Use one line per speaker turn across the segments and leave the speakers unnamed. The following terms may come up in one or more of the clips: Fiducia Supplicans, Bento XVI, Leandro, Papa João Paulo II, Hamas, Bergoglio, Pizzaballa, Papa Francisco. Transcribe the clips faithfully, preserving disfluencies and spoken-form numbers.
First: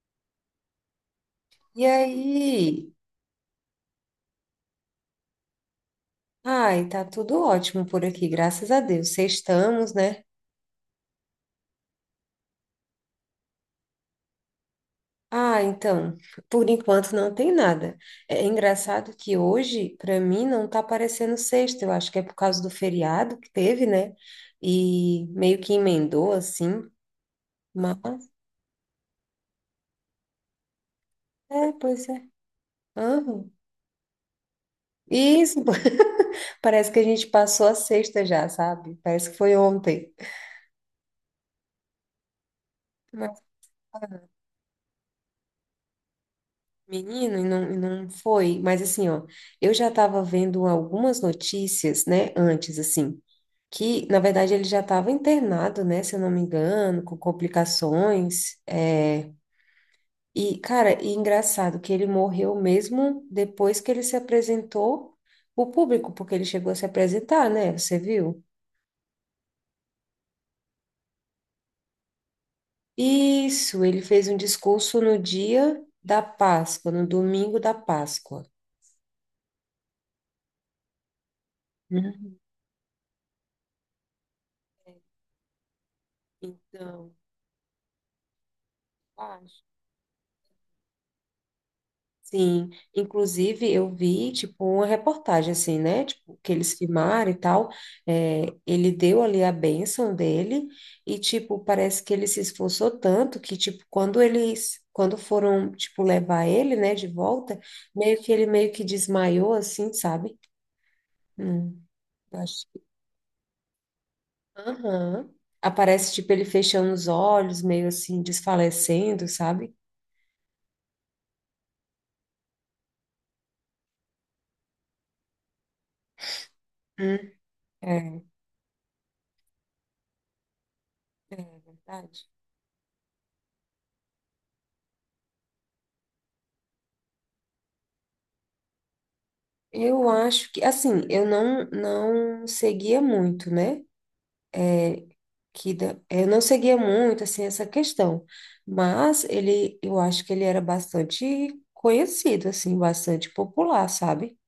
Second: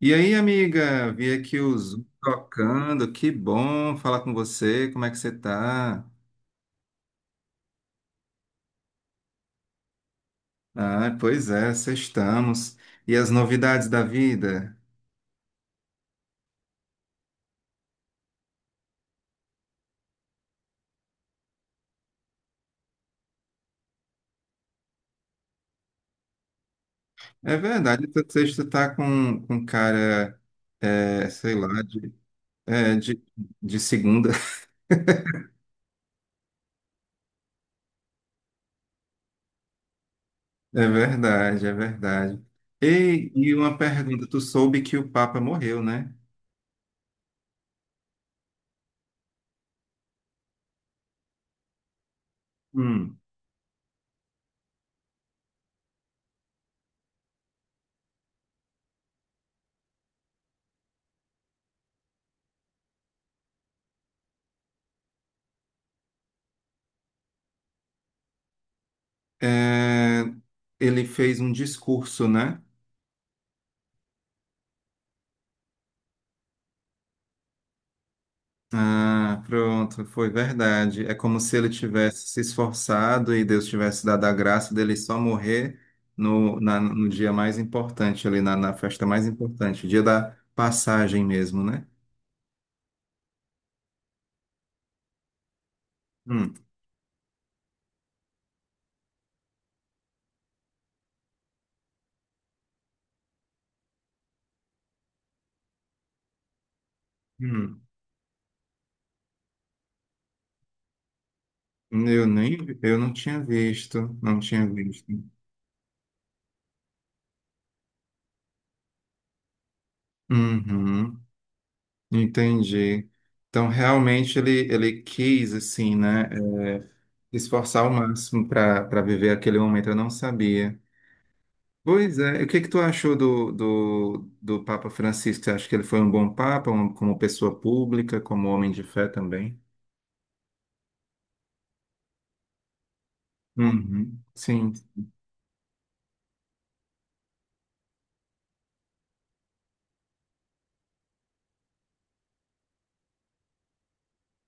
E aí, amiga, vi aqui o
E
Zoom
aí?
tocando, que bom falar com você, como é que você tá?
Ai, tá tudo ótimo por aqui, graças a Deus. Sextamos, né?
Ah, pois é, sextamos. E as novidades da vida?
Ah, então, por enquanto não tem nada. É é engraçado que hoje, para mim, não tá parecendo sexta. Eu acho que é por causa do feriado que teve, né? E meio que emendou assim,
É
mas
verdade, o sexto tá com, com cara, é, sei
é,
lá,
pois
de,
é.
é, de,
Aham.
de segunda.
Isso, parece que a gente passou a sexta já, sabe? Parece que foi ontem.
É verdade, é verdade. Ei, e uma pergunta, tu soube que o Papa morreu, né?
Menino, e não, e não foi, mas assim, ó, eu já estava vendo algumas notícias, né, antes,
Hum.
assim, que, na verdade, ele já estava internado, né, se eu não me engano, com complicações, é, e, cara, e engraçado que ele morreu mesmo depois que ele se apresentou o público, porque ele chegou a se apresentar, né, você viu?
É, ele fez um discurso, né?
Isso, ele fez um discurso no dia da Páscoa, no domingo da Páscoa.
Ah, pronto, foi verdade. É como se ele tivesse
Uhum.
se esforçado e Deus tivesse dado a graça dele só morrer no, na- no
Então,
dia mais importante, ali na, na festa mais
acho.
importante, dia da passagem mesmo, né?
Sim, inclusive eu vi, tipo, uma reportagem assim, né, tipo, que
Hum,
eles filmaram e tal, é, ele deu ali a bênção dele e, tipo, parece que ele se esforçou tanto que, tipo, quando eles, quando foram, tipo, levar ele, né, de volta,
hum.
meio que ele meio que desmaiou, assim, sabe? Hum,
Eu nem,
acho
vi-
que...
Eu não tinha visto, não tinha visto.
Aham. Aparece, tipo, ele fechando os olhos, meio assim, desfalecendo, sabe?
Uhum, entendi. Então, realmente, ele, ele quis, assim, né, eh,
Hum,
esforçar o
é,
máximo para para viver aquele momento, eu não sabia.
é
Pois
verdade.
é, o que que tu achou do, do, do Papa Francisco? Você acha que ele foi um bom Papa, um- como pessoa pública, como homem de fé também?
Eu acho que, assim, eu não, não seguia muito, né?
Uhum, sim.
Que da- eu não seguia muito, assim, essa questão. Mas ele, eu acho que ele era bastante conhecido, assim, bastante popular, sabe?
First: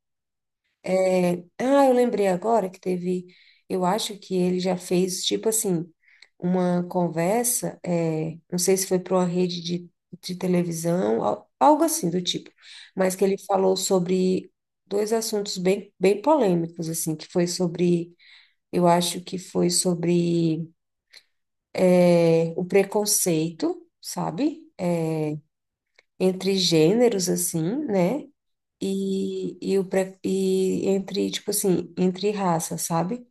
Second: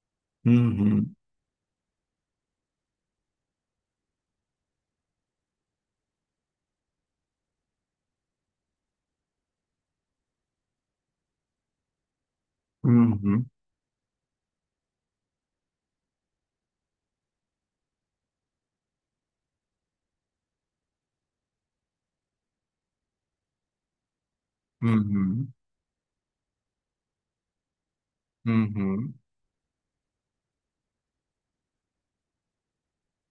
Uhum,
É, ah, eu lembrei agora que teve. Eu acho que ele já fez, tipo assim, uma conversa. É, não sei se foi para uma rede de, de televisão, al- algo assim do tipo. Mas que ele
uhum,
falou sobre dois assuntos bem, bem polêmicos, assim, que foi sobre. Eu acho que foi sobre é, o preconceito, sabe? É,
uhum,
entre gêneros, assim, né?
uhum,
E, e, o pre, e entre, tipo assim, entre raças, sabe?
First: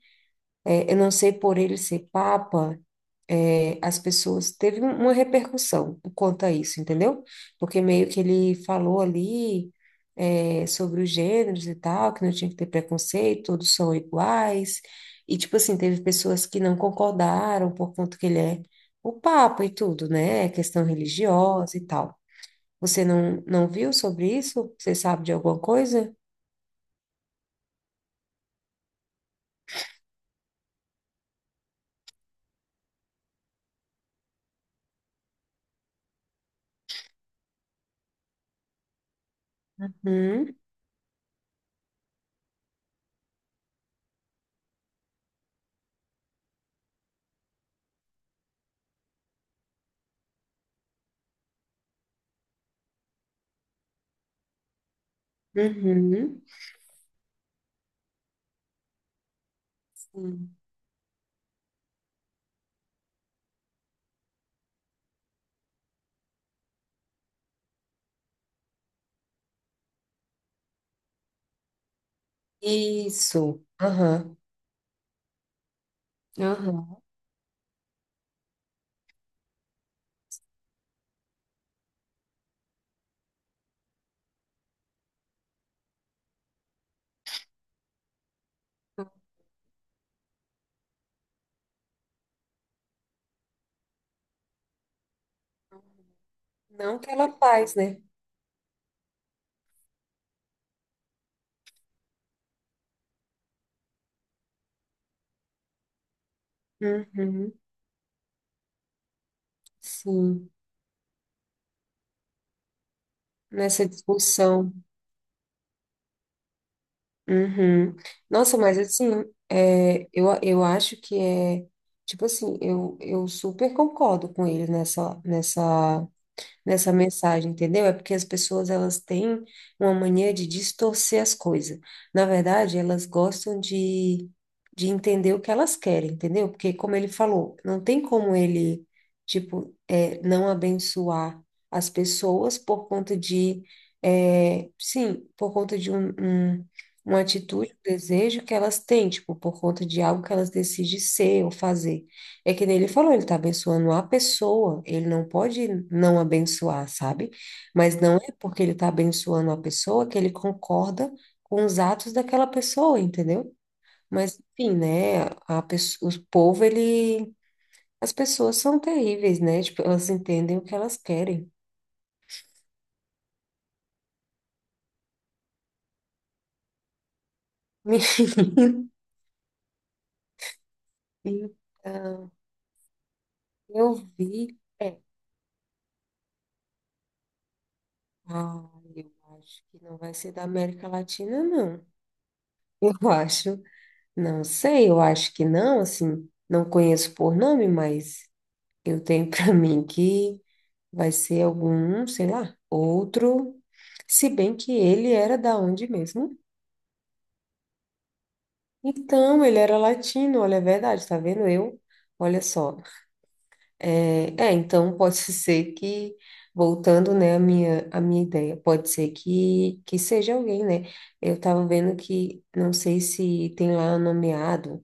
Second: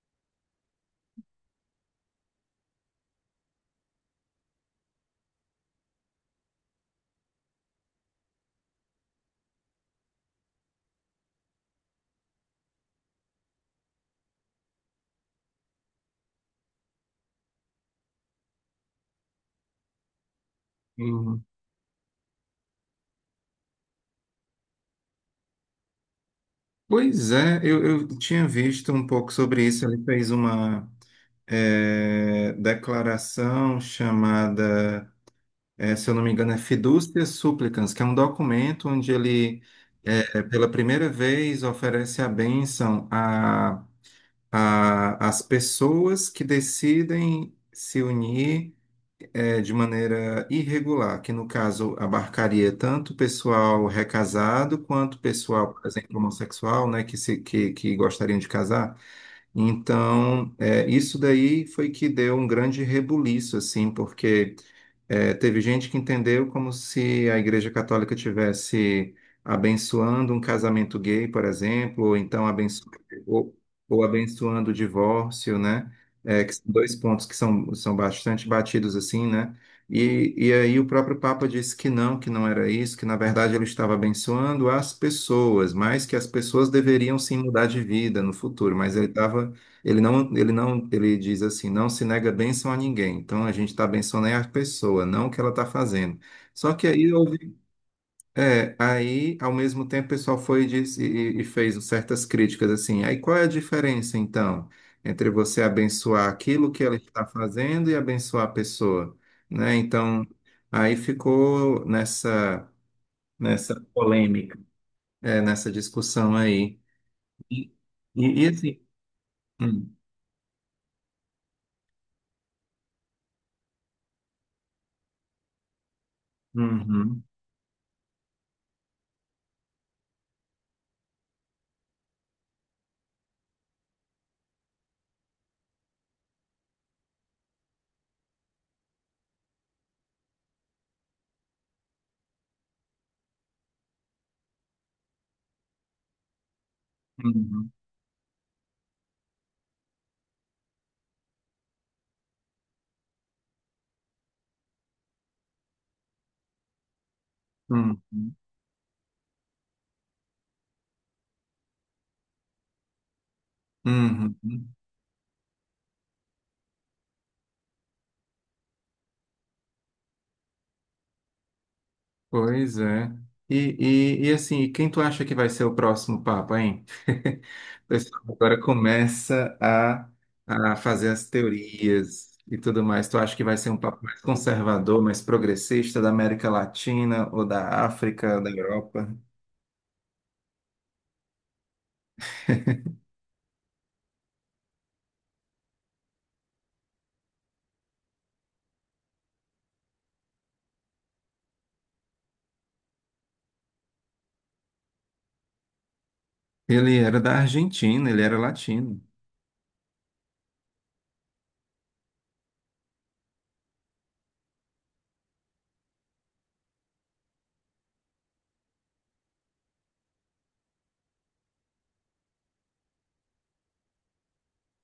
É, eu não sei por ele ser papa, eh, as pessoas teve um, uma repercussão quanto a isso, entendeu? Porque meio que ele falou ali eh, sobre os gêneros e tal, que não tinha que ter preconceito, todos são iguais. E tipo assim, teve pessoas que não concordaram por conta que ele é o papa e tudo, né? Questão
uhum.
religiosa e tal. Você não, não viu sobre isso? Você sabe de alguma coisa?
Pois é, eu, eu tinha visto um pouco sobre isso. Ele fez uma eh, declaração chamada, eh, se eu não me engano, é Fiducia Supplicans, que é um documento onde ele, eh,
Uhum,
pela primeira vez, oferece a bênção a a- as pessoas que decidem se unir eh, de maneira irregular, que no caso abarcaria tanto o pessoal recasado quanto o pessoal, por exemplo,
uhum.
homossexual, né, que, se, que, que gostariam de casar. Então,
Sim.
é, isso daí foi que deu um grande rebuliço, assim, porque é, teve gente que entendeu como se a Igreja Católica tivesse abençoando um casamento gay, por exemplo, ou então abenço- ou,
Isso.
ou
Aham.
abençoando o divórcio, né? É, que são dois
Aham.
pontos que são, são bastante batidos, assim, né? E, e aí o próprio Papa disse que não, que não era isso, que na verdade ele estava abençoando as pessoas, mas que as pessoas deveriam sim mudar de vida no futuro. Mas ele estava, ele não, ele não, ele diz assim, não se nega bênção a ninguém. Então a gente está abençoando é a pessoa, não o que ela está fazendo. Só que
Não que
aí
ela
houve
faz, né?
é, aí, ao mesmo tempo, o pessoal foi e, disse- e- e fez certas críticas assim. Aí, qual é a diferença, então, entre você abençoar aquilo que ela está
Uhum,
fazendo e abençoar a pessoa, né? Então,
sim,
aí ficou nessa nessa
nessa
polêmica,
discussão.
é, nessa discussão aí. E,
Uhum.
e, e
Nossa, mas
assim,
assim,
hum,
é, eu, eu acho que é, tipo assim, eu, eu super concordo com ele nessa, nessa nessa
uhum,
mensagem, entendeu? É porque as pessoas elas têm uma mania de distorcer as coisas. Na verdade, elas gostam de, de entender o que elas querem, entendeu? Porque, como ele falou, não tem como ele, tipo, é, não abençoar as pessoas por conta de, é, sim, por conta de um, um- uma
uhum,
atitude, um desejo que elas têm, tipo, por conta de algo que elas decidem ser ou fazer. É que nem ele falou, ele está abençoando a pessoa, ele não pode não abençoar, sabe? Mas não é
uhum,
porque ele está abençoando a pessoa que ele concorda com os atos daquela pessoa, entendeu?
uhum.
Mas, enfim, né? A pessoa, o povo, ele. As pessoas são terríveis, né? Tipo, elas entendem o que elas querem.
Pois é. E, e, e assim, e quem tu acha que vai ser o próximo Papa, hein? O pessoal agora começa a, a fazer as
Então,
teorias e tudo mais. Tu acha que vai ser um
eu
Papa mais
vi. É,
conservador, mais progressista da América Latina ou da África, da
ah,
Europa?
eu acho que não vai ser da América Latina, não. Eu acho. Não sei, eu acho que não, assim, não conheço por nome, mas eu tenho para mim que vai ser algum, sei lá, outro. Se bem que ele era da onde mesmo?
Ele era da Argentina, ele era latino.
Então, ele era latino, olha, é verdade, tá vendo? Eu, olha só. É, é, então pode ser que, voltando, né, a minha, a minha ideia, pode ser que, que seja alguém, né? Eu tava vendo que, não sei se tem lá nomeado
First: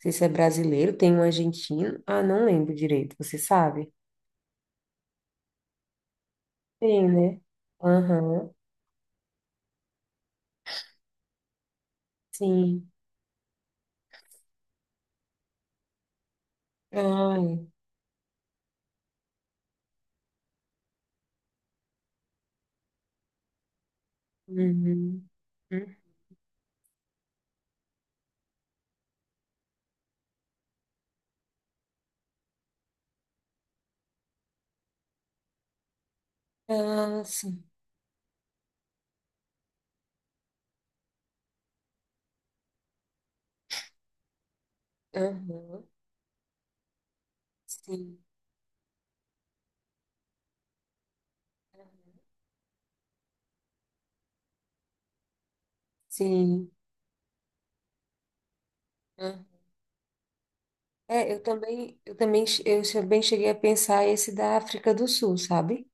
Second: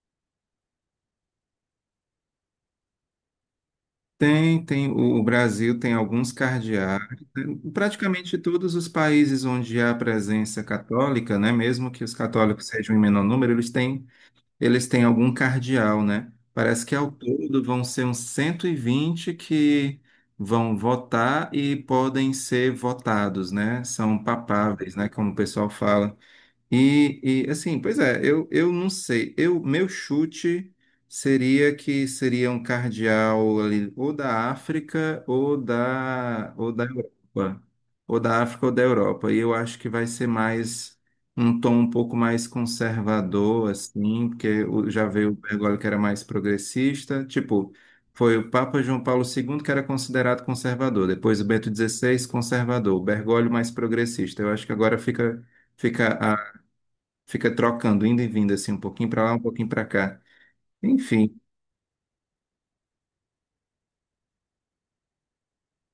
sei se é brasileiro, tem um argentino. Ah, não lembro direito, você sabe?
Tem, tem, o, o Brasil tem alguns cardeais,
Tem, né?
né? Praticamente
Aham,
todos os países onde há presença católica, né? Mesmo que os católicos
sim.
sejam em menor número, eles têm eles têm algum cardeal, né? Parece que ao
Ai,
todo vão ser uns cento e vinte que vão votar e podem ser votados, né? São papáveis, né?
uhum.
Como o pessoal
Hum.
fala. E, e, assim, pois é, eu, eu não sei. Eu, meu chute seria que seria um cardeal ali, ou da África ou da, ou da
Ah,
Europa.
sim.
Ou da África ou da Europa. E eu acho que vai ser mais um tom um pouco mais conservador, assim, porque o- já veio o Bergoglio
Aham,
que era mais progressista. Tipo,
sim.
foi o Papa João Paulo segundo que era considerado conservador, depois o Bento dezesseis, conservador, o Bergoglio mais progressista. Eu acho que agora fica. Fica
Sim.
fica trocando, indo e vindo, assim, um pouquinho para lá, um
Aham.
pouquinho para cá.
É,
Enfim,
eu também, eu também, che- eu também cheguei a pensar esse da África do Sul, sabe?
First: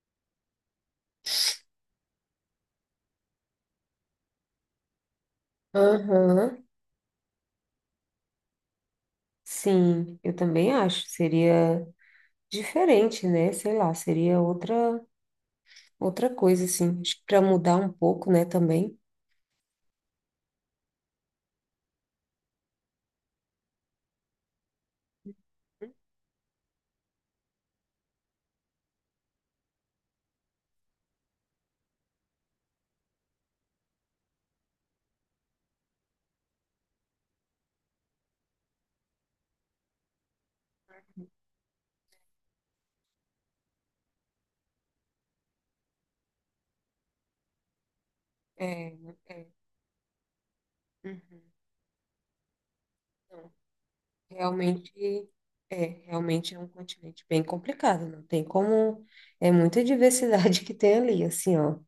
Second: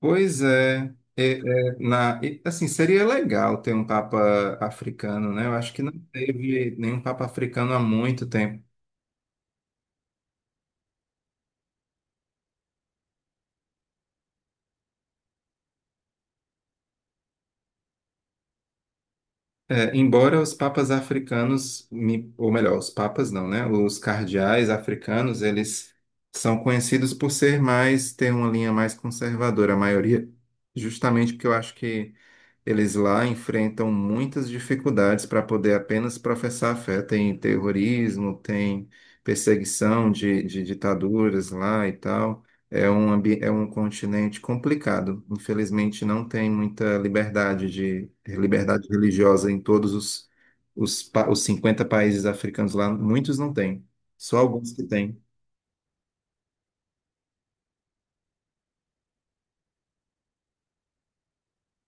pois é. É, é, na, e, assim, seria legal ter um Papa africano, né? Eu acho que não
Aham,
teve nenhum Papa africano há muito tempo.
sim, eu também acho. Seria diferente, né? Sei lá, seria outra outra coisa, assim. Acho que para mudar um pouco, né, também.
É, embora os papas africanos, me- ou melhor, os papas não, né? Os cardeais africanos, eles são conhecidos por ser mais, ter uma linha mais conservadora, a maioria, justamente porque eu acho que eles lá enfrentam muitas dificuldades para poder apenas professar a fé. Tem terrorismo, tem perseguição de, de ditaduras lá e tal. É um, ambi- é um continente complicado. Infelizmente, não tem muita liberdade de liberdade
É, é.
religiosa em todos os, os, pa- os
Uhum.
cinquenta países africanos lá. Muitos não
Não,
têm, só alguns que
realmente
têm.
é, realmente é um continente bem complicado, não tem como, é muita diversidade que tem ali, assim, ó,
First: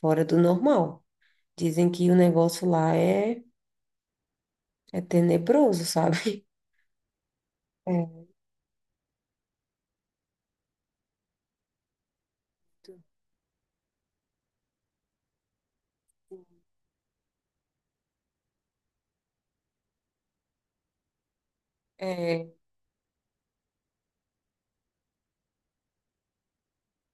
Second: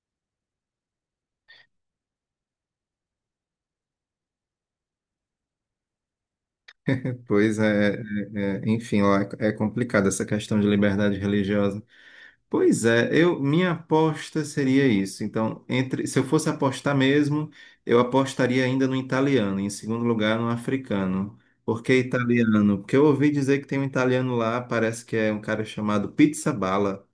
fora do normal. Dizem que o negócio lá é, é tenebroso, sabe?
Pois é, é- é- enfim, lá é é complicado essa questão de liberdade religiosa. Pois é, eu, minha aposta seria isso. Então, entre, se eu fosse apostar mesmo, eu apostaria ainda no italiano, e em segundo lugar no africano. Por que
É, é,
italiano? Porque eu ouvi dizer que tem um italiano lá, parece que é um cara chamado Pizzaballa,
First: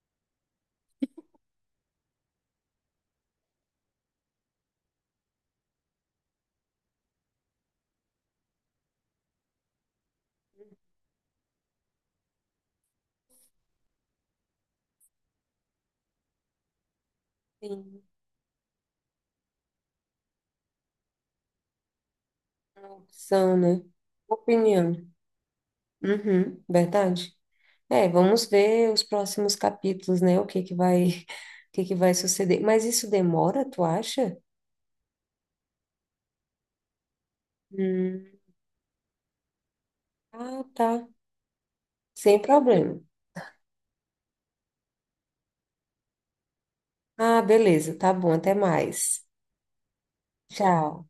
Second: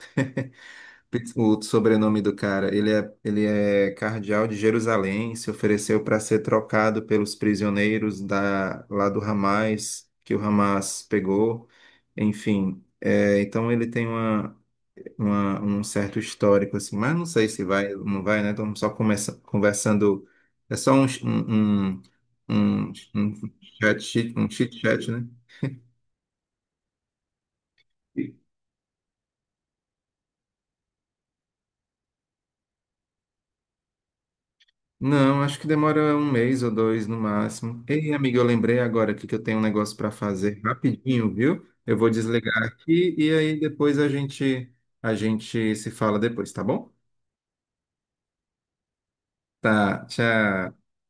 Pizz- o sobrenome do cara. Ele é, ele é cardeal de Jerusalém, se ofereceu para ser trocado pelos prisioneiros da, lá do Hamas, que o Hamas pegou. Enfim, é, então ele tem uma uma- um certo histórico, assim, mas não sei se vai
sim,
ou não vai, né? Estamos só começa, conversando, é só um, um, um, um,
uma
um
opção, né?
chat, chit- um chit
Opinião.
chat, né?
Uhum, verdade. É,
E-
vamos ver os próximos capítulos, né? O que que vai, o que que vai suceder. Mas isso demora, tu acha?
Não, acho que demora um mês ou dois no máximo. Ei,
Hum.
amigo, eu lembrei agora aqui que eu tenho um negócio para fazer
Ah, tá.
rapidinho, viu? Eu vou
Sem
desligar
problema.
aqui e aí depois a gente a gente se fala depois, tá bom?
Ah, beleza, tá bom, até mais.
Tá, tchau.
Tchau.